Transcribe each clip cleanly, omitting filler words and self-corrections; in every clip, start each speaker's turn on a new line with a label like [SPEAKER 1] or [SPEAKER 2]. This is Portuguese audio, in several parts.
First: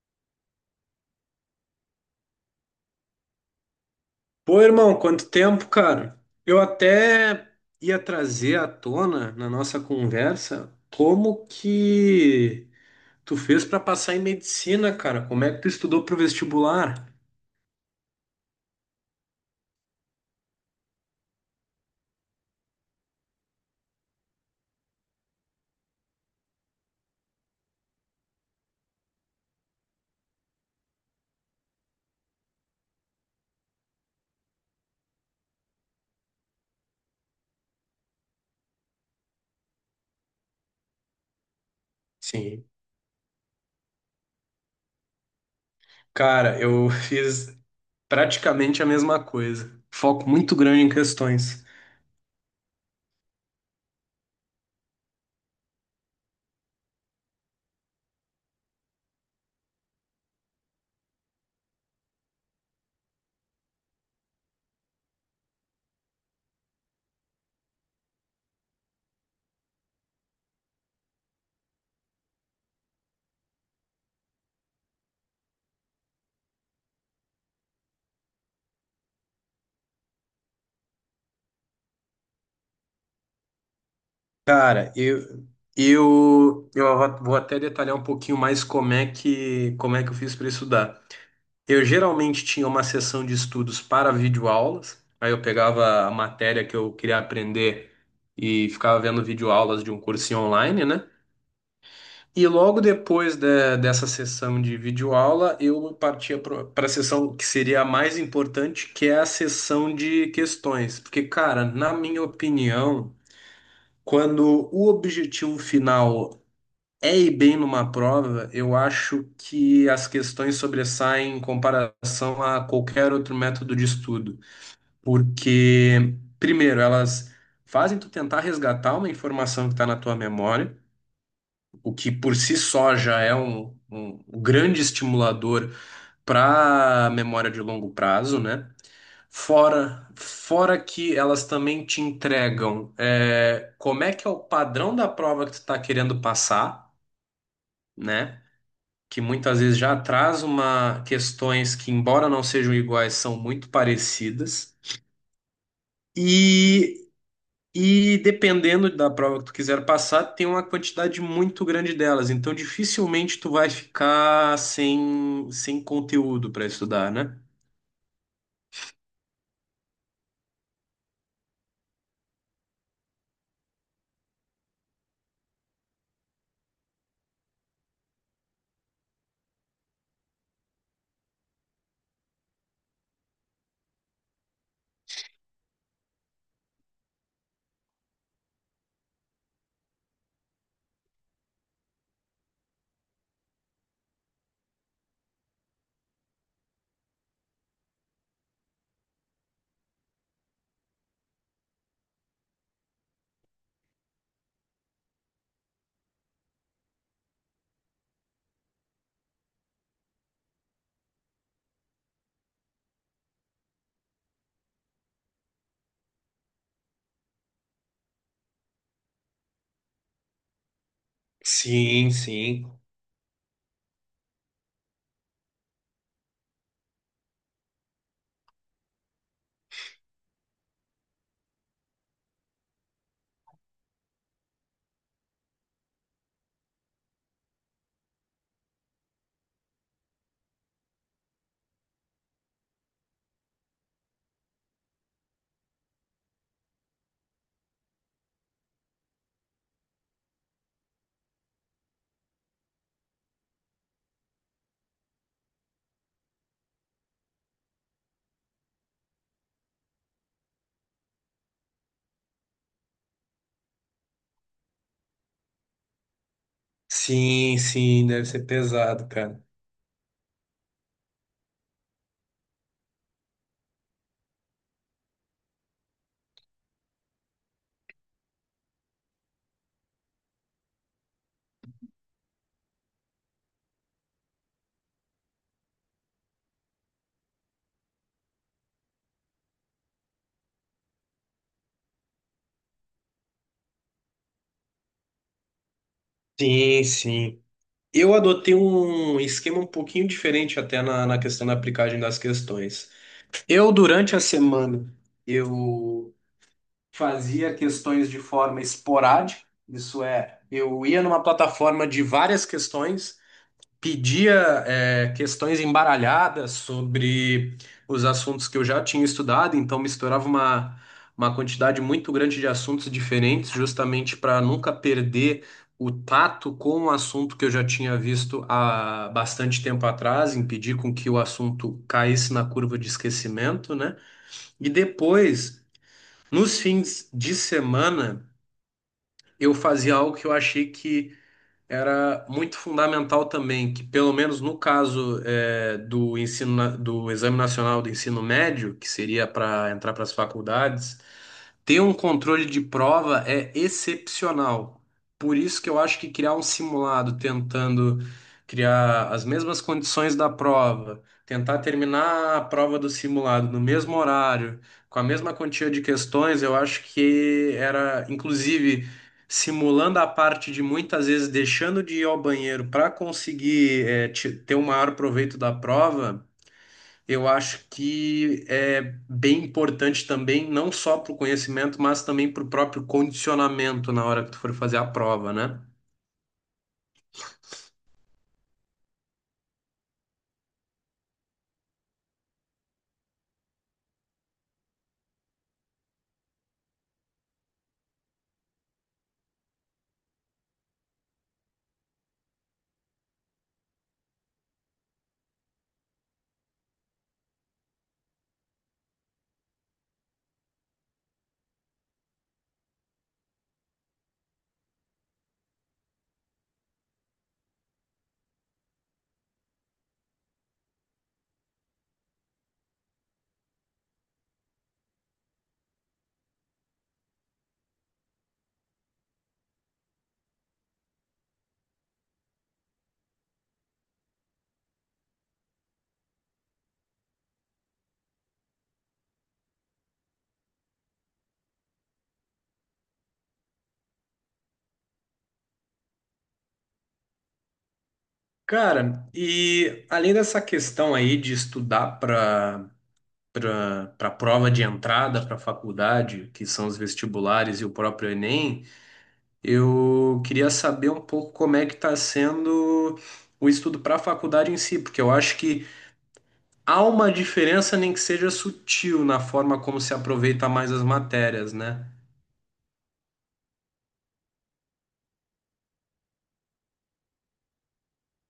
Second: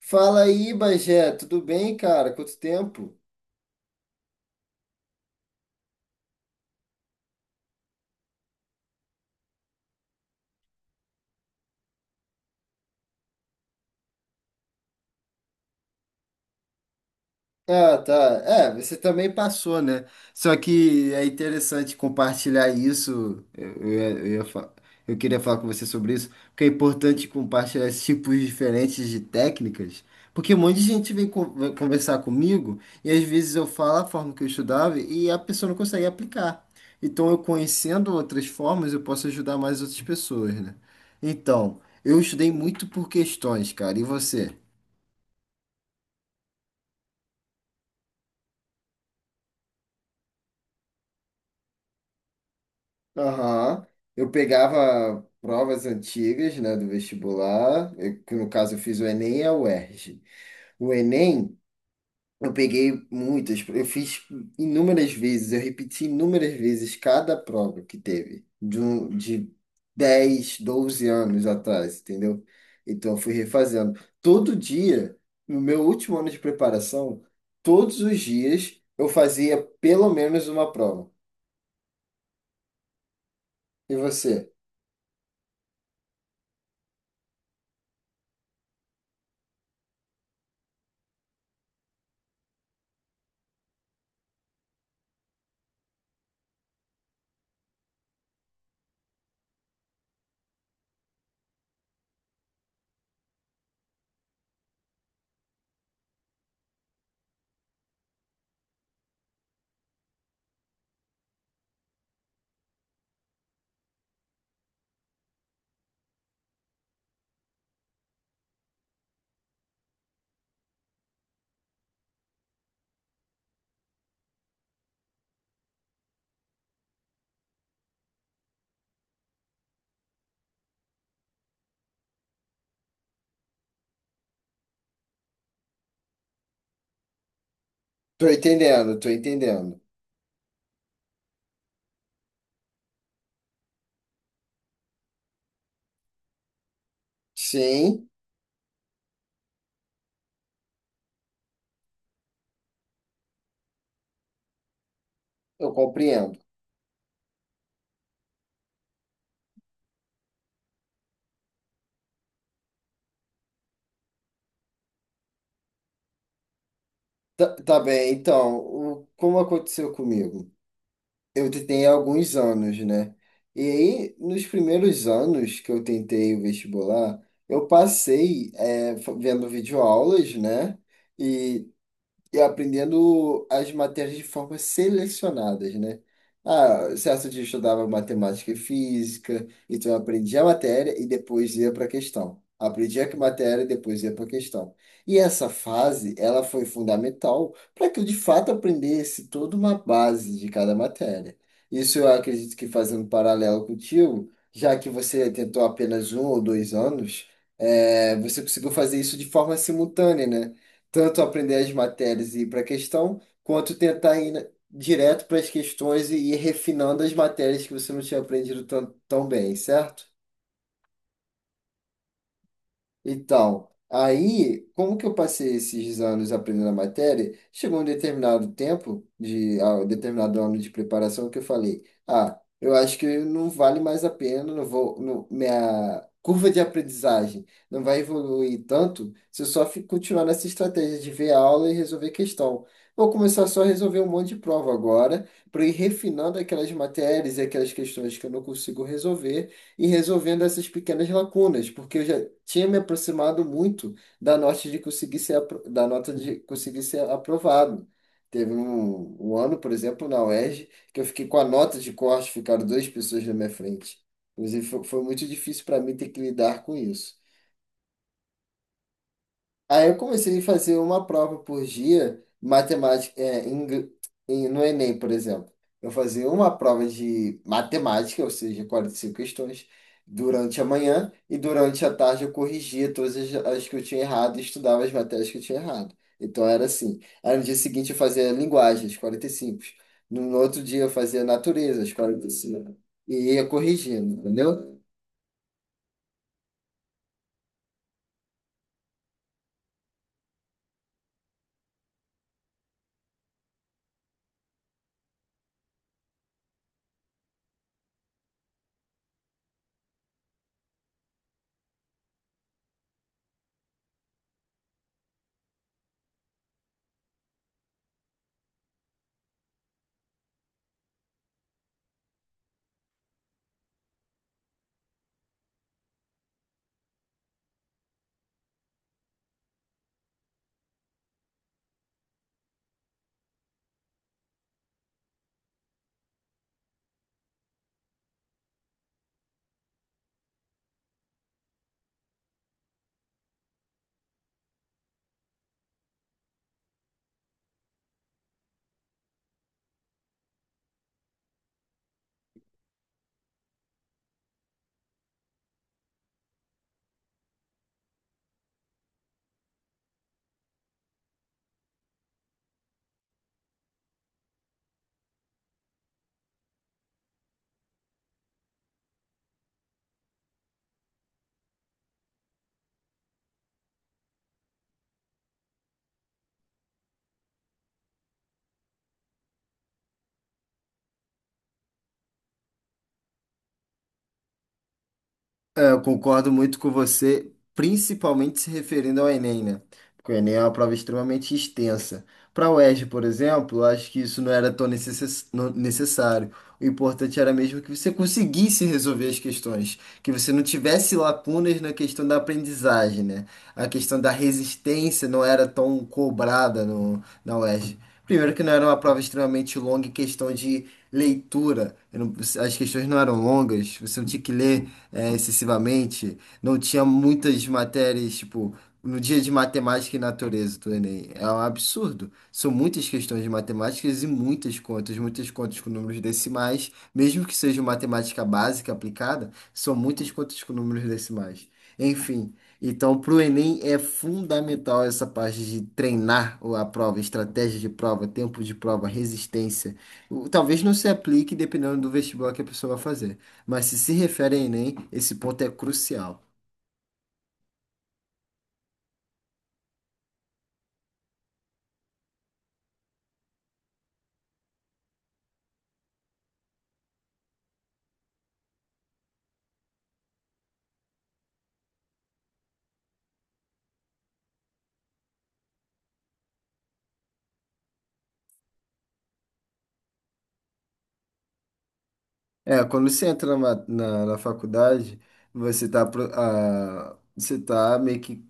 [SPEAKER 1] Fala aí, Bagé, tudo bem, cara? Quanto tempo?
[SPEAKER 2] Pô, irmão, quanto tempo, cara? Eu até ia trazer à tona na nossa conversa como que tu fez pra passar em medicina, cara? Como é que tu estudou pro vestibular?
[SPEAKER 1] Ah, tá. É, você também passou, né? Só que é interessante compartilhar isso. Eu queria falar com você sobre isso, porque é importante compartilhar esses tipos diferentes de técnicas, porque um monte de gente vem conversar comigo e às vezes eu falo a forma que eu estudava e a pessoa não consegue aplicar. Então, eu conhecendo outras formas, eu posso ajudar mais outras pessoas, né? Então, eu estudei
[SPEAKER 2] Sim.
[SPEAKER 1] muito por questões, cara. E você?
[SPEAKER 2] Cara, eu fiz praticamente a mesma coisa. Foco muito grande em questões.
[SPEAKER 1] Aham. Eu pegava provas antigas, né, do vestibular, que no caso eu fiz o Enem e a UERJ. O Enem, eu peguei muitas, eu fiz inúmeras vezes, eu repeti inúmeras vezes cada prova que teve, de 10 12 anos atrás, entendeu? Então eu fui refazendo. Todo dia, no meu último ano de preparação, todos os dias eu fazia pelo menos uma prova. E você?
[SPEAKER 2] Cara, eu vou até detalhar um pouquinho mais como é que eu fiz pra estudar. Eu geralmente tinha uma sessão de estudos para videoaulas, aí eu pegava a matéria que eu queria aprender e ficava vendo videoaulas de um cursinho online, né? E logo depois dessa sessão de videoaula, eu partia para a sessão que seria a mais importante, que é a sessão de questões. Porque, cara, na minha opinião, quando o objetivo final é e bem numa prova, eu acho que as questões sobressaem em comparação a qualquer outro método de estudo, porque, primeiro, elas fazem tu tentar resgatar uma informação que está na tua memória, o que por si só já é um grande estimulador para a memória de longo
[SPEAKER 1] Tô
[SPEAKER 2] prazo, né?
[SPEAKER 1] entendendo, tô entendendo.
[SPEAKER 2] Fora que elas também te entregam, como é que é o padrão da prova que tu está querendo passar,
[SPEAKER 1] Sim,
[SPEAKER 2] né? Que muitas vezes já traz uma questões que, embora não sejam iguais, são muito parecidas.
[SPEAKER 1] eu compreendo.
[SPEAKER 2] E, e dependendo da prova que tu quiser passar, tem uma quantidade muito grande delas. Então, dificilmente tu vai ficar sem conteúdo para estudar, né?
[SPEAKER 1] Tá, tá bem, então, como aconteceu comigo? Eu tentei há alguns anos, né? E aí, nos primeiros anos que eu tentei o vestibular, eu passei vendo videoaulas, né? E aprendendo as matérias de forma selecionadas, né? Ah, certo dia eu estudava matemática e física, então eu aprendia a matéria e depois ia para a questão. Aprendia que matéria e depois ia para a questão. E essa fase, ela foi fundamental para que eu de fato aprendesse toda uma base de cada matéria. Isso eu acredito que fazendo um paralelo contigo, já que você tentou apenas um ou dois anos, você conseguiu fazer isso de forma simultânea, né? Tanto aprender as matérias e ir para a questão, quanto tentar direto para as questões e ir refinando as matérias que você não tinha aprendido tão, tão bem, certo?
[SPEAKER 2] Sim, sim.
[SPEAKER 1] Então, aí, como que eu passei esses anos aprendendo a matéria? Chegou um determinado tempo, um determinado ano de preparação, que eu falei: ah, eu acho que não vale mais a pena, não vou, não- minha curva de aprendizagem não vai evoluir tanto se eu continuar nessa estratégia de ver a aula e resolver questão. Vou começar só a resolver um monte de prova agora, para ir refinando aquelas matérias e aquelas questões que eu não consigo resolver e resolvendo essas pequenas lacunas, porque eu já tinha me aproximado muito da nota de conseguir ser aprovado. Teve um ano, por exemplo, na UERJ, que eu fiquei com a nota de corte, ficaram duas pessoas na minha frente. Inclusive, foi muito difícil para mim ter que lidar com isso.
[SPEAKER 2] Sim, sim, deve ser pesado, cara.
[SPEAKER 1] Aí eu comecei a fazer uma prova por dia, matemática, no Enem, por exemplo. Eu fazia uma prova de matemática, ou seja, 45 questões, durante a manhã, e durante a tarde eu corrigia todas as que eu tinha errado e estudava as matérias que eu tinha errado. Então era assim. Aí no dia seguinte eu fazia linguagem, as 45. No outro dia eu fazia natureza, as 45. E ia corrigindo, entendeu?
[SPEAKER 2] Sim, sim. Eu adotei um esquema um pouquinho diferente até na questão da aplicagem das questões. Eu, durante a semana, eu fazia questões de forma esporádica, isso é, eu ia numa plataforma de várias questões, pedia, questões embaralhadas sobre os assuntos que eu já tinha estudado, então misturava uma quantidade muito grande de assuntos diferentes, justamente para nunca perder o tato com um assunto que eu já tinha visto há bastante tempo atrás, impedir com que o assunto caísse na curva de esquecimento, né? E depois, nos fins de semana, eu fazia algo que eu achei que era muito fundamental também que, pelo menos no caso do ensino, do Exame Nacional do Ensino Médio, que seria para entrar para as faculdades, ter um controle de prova é excepcional. Por isso que eu acho que criar um simulado tentando criar as mesmas condições da prova, tentar terminar a prova do simulado no mesmo horário, com a mesma quantia de questões, eu acho que era, inclusive simulando a parte de muitas vezes deixando de ir ao banheiro para conseguir ter o maior proveito da prova, eu acho que é bem importante também, não só para o conhecimento, mas também para o próprio condicionamento na hora que tu for fazer a prova, né?
[SPEAKER 1] É, eu concordo muito com você, principalmente se referindo ao Enem, né? Porque o Enem é uma prova extremamente extensa. Para a UERJ, por exemplo, eu acho que isso não era tão necessário. O importante era mesmo que você conseguisse resolver as questões, que você não tivesse lacunas na questão da aprendizagem, né? A questão da resistência não era tão cobrada no, na UERJ. Primeiro que não era uma prova extremamente longa em questão de leitura. Eu não- As questões não eram longas, você não tinha que ler excessivamente. Não tinha muitas matérias, tipo, no dia de matemática e natureza do Enem. É um absurdo. São muitas questões de matemáticas e muitas contas com números decimais, mesmo que seja matemática básica aplicada, são muitas contas com números decimais. Enfim. Então, para o Enem é fundamental essa parte de treinar a prova, estratégia de prova, tempo de prova, resistência. Talvez não se aplique dependendo do vestibular que a pessoa vai fazer. Mas se se refere a Enem, esse ponto é crucial.
[SPEAKER 2] Cara, e além dessa questão aí de estudar para prova de entrada para a faculdade, que são os vestibulares e o próprio Enem, eu queria saber um pouco como é que está sendo o estudo para a faculdade em si, porque eu acho que há uma diferença, nem que seja sutil, na forma como se aproveita mais as matérias, né?
[SPEAKER 1] É, quando você entra na faculdade, você tá meio que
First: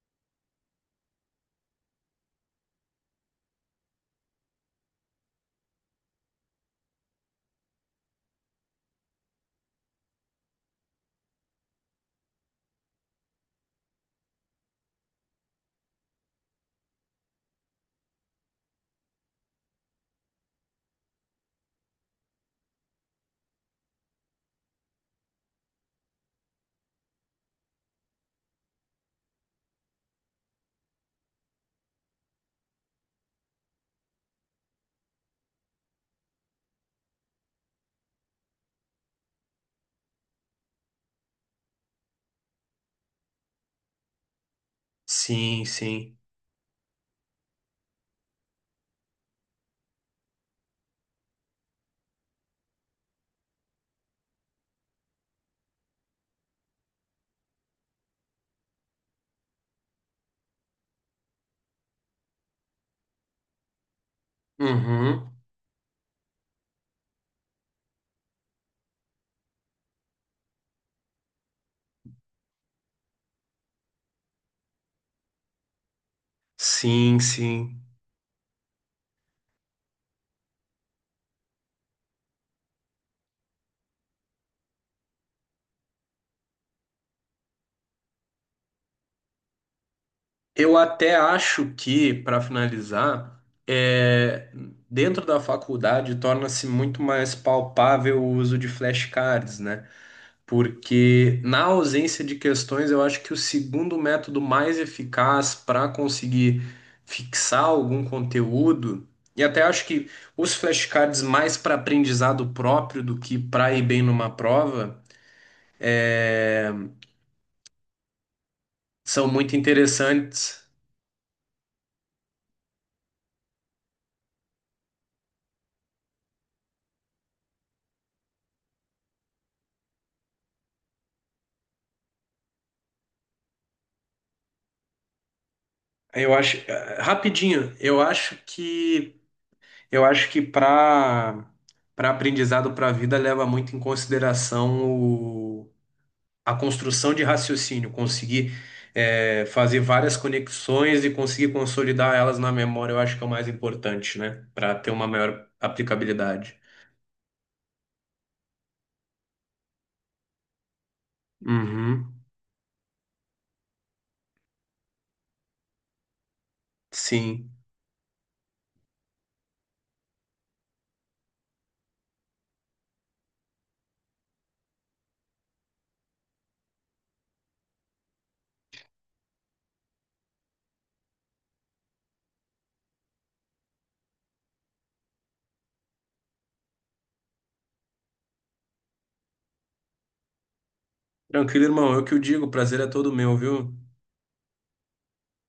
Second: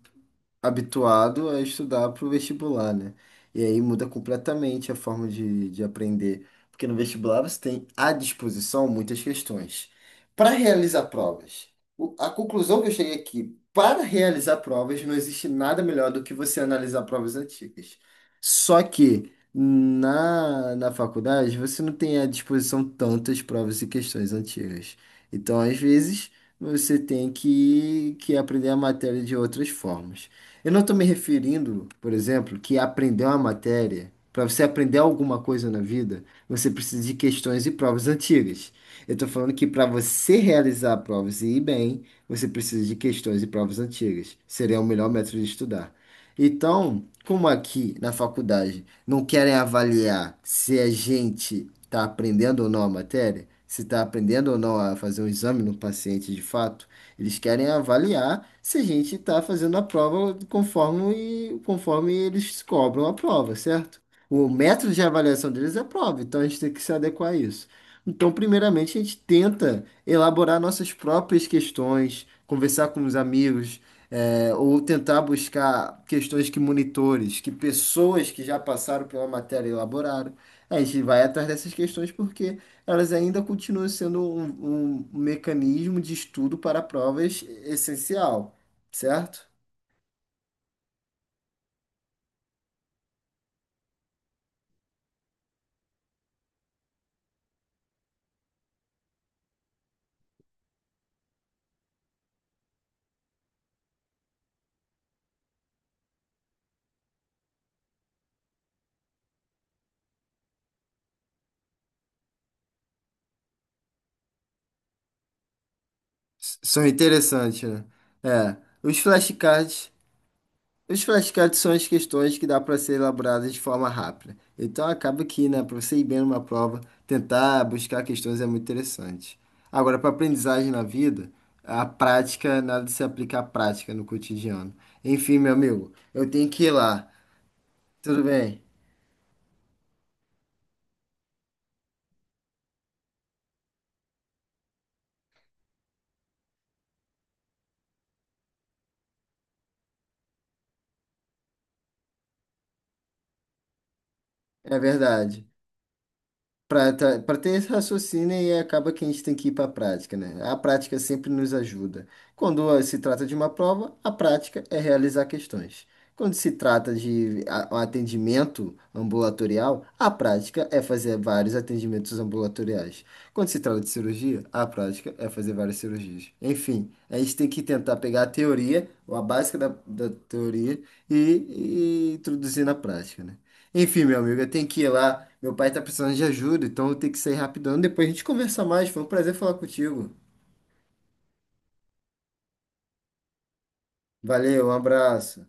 [SPEAKER 1] habituado a estudar para o vestibular, né? E aí muda completamente a forma de aprender, porque no vestibular você tem à disposição muitas questões. Para realizar provas, a conclusão que eu cheguei aqui, para realizar provas, não existe nada melhor do que você analisar provas antigas. Só que na faculdade você não tem à disposição tantas provas e questões antigas. Então, às vezes, você tem que aprender a matéria de outras formas. Eu não estou me referindo, por exemplo, que aprender uma matéria, para você aprender alguma coisa na vida, você precisa de questões e provas antigas. Eu estou falando que para você realizar provas e ir bem, você precisa de questões e provas antigas. Seria o melhor método de
[SPEAKER 2] Sim,
[SPEAKER 1] estudar.
[SPEAKER 2] sim.
[SPEAKER 1] Então, como aqui na faculdade não querem avaliar se a gente está aprendendo ou não a matéria, se está aprendendo ou não a fazer um exame no paciente de fato, eles querem avaliar se a gente está fazendo a prova conforme, conforme eles cobram a prova, certo? O método de
[SPEAKER 2] Uhum.
[SPEAKER 1] avaliação deles é a prova, então a gente tem que se adequar a isso. Então, primeiramente, a gente tenta elaborar nossas próprias questões, conversar com os amigos, ou tentar buscar questões que
[SPEAKER 2] Sim,
[SPEAKER 1] monitores, que
[SPEAKER 2] sim.
[SPEAKER 1] pessoas que já passaram pela matéria elaboraram. A gente vai atrás dessas questões porque elas ainda continuam sendo um mecanismo de estudo para provas essencial, certo?
[SPEAKER 2] Eu até acho que, para finalizar, é, dentro da faculdade torna-se muito mais palpável o uso de flashcards, né? Porque na ausência de questões, eu acho que o segundo método mais eficaz para conseguir fixar algum conteúdo, e até acho que os flashcards mais para aprendizado próprio do que para ir bem numa prova, é,
[SPEAKER 1] São interessantes, né? É, os
[SPEAKER 2] são muito
[SPEAKER 1] flashcards,
[SPEAKER 2] interessantes.
[SPEAKER 1] os flashcards são as questões que dá para ser elaboradas de forma rápida. Então acaba que, né, para você ir bem numa prova, tentar buscar questões é muito interessante. Agora, para aprendizagem na vida, a prática, nada de se aplicar à prática no cotidiano. Enfim, meu amigo, eu
[SPEAKER 2] Eu
[SPEAKER 1] tenho
[SPEAKER 2] acho,
[SPEAKER 1] que ir lá.
[SPEAKER 2] rapidinho, eu
[SPEAKER 1] Tudo
[SPEAKER 2] acho
[SPEAKER 1] bem?
[SPEAKER 2] que eu acho que para para aprendizado para a vida leva muito em consideração o a construção de raciocínio, conseguir fazer várias conexões e conseguir consolidar elas na memória, eu acho que é o mais importante, né? Para
[SPEAKER 1] É
[SPEAKER 2] ter uma maior
[SPEAKER 1] verdade.
[SPEAKER 2] aplicabilidade.
[SPEAKER 1] Pra ter esse raciocínio e acaba que a gente tem que ir para a prática, né? A prática sempre nos ajuda.
[SPEAKER 2] Uhum,
[SPEAKER 1] Quando se trata de uma prova, a prática é realizar questões. Quando se trata de
[SPEAKER 2] sim.
[SPEAKER 1] a- um atendimento ambulatorial, a prática é fazer vários atendimentos ambulatoriais. Quando se trata de cirurgia, a prática é fazer várias cirurgias. Enfim, a gente tem que tentar pegar a teoria, ou a básica da teoria, e, e introduzir na prática, né? Enfim, meu amigo, eu tenho que ir lá. Meu pai tá precisando de ajuda, então eu tenho que sair rapidão. Depois a gente conversa mais. Foi um prazer falar contigo.
[SPEAKER 2] Tranquilo, irmão. Eu que o digo, o prazer é todo meu, viu?
[SPEAKER 1] Valeu, um abraço.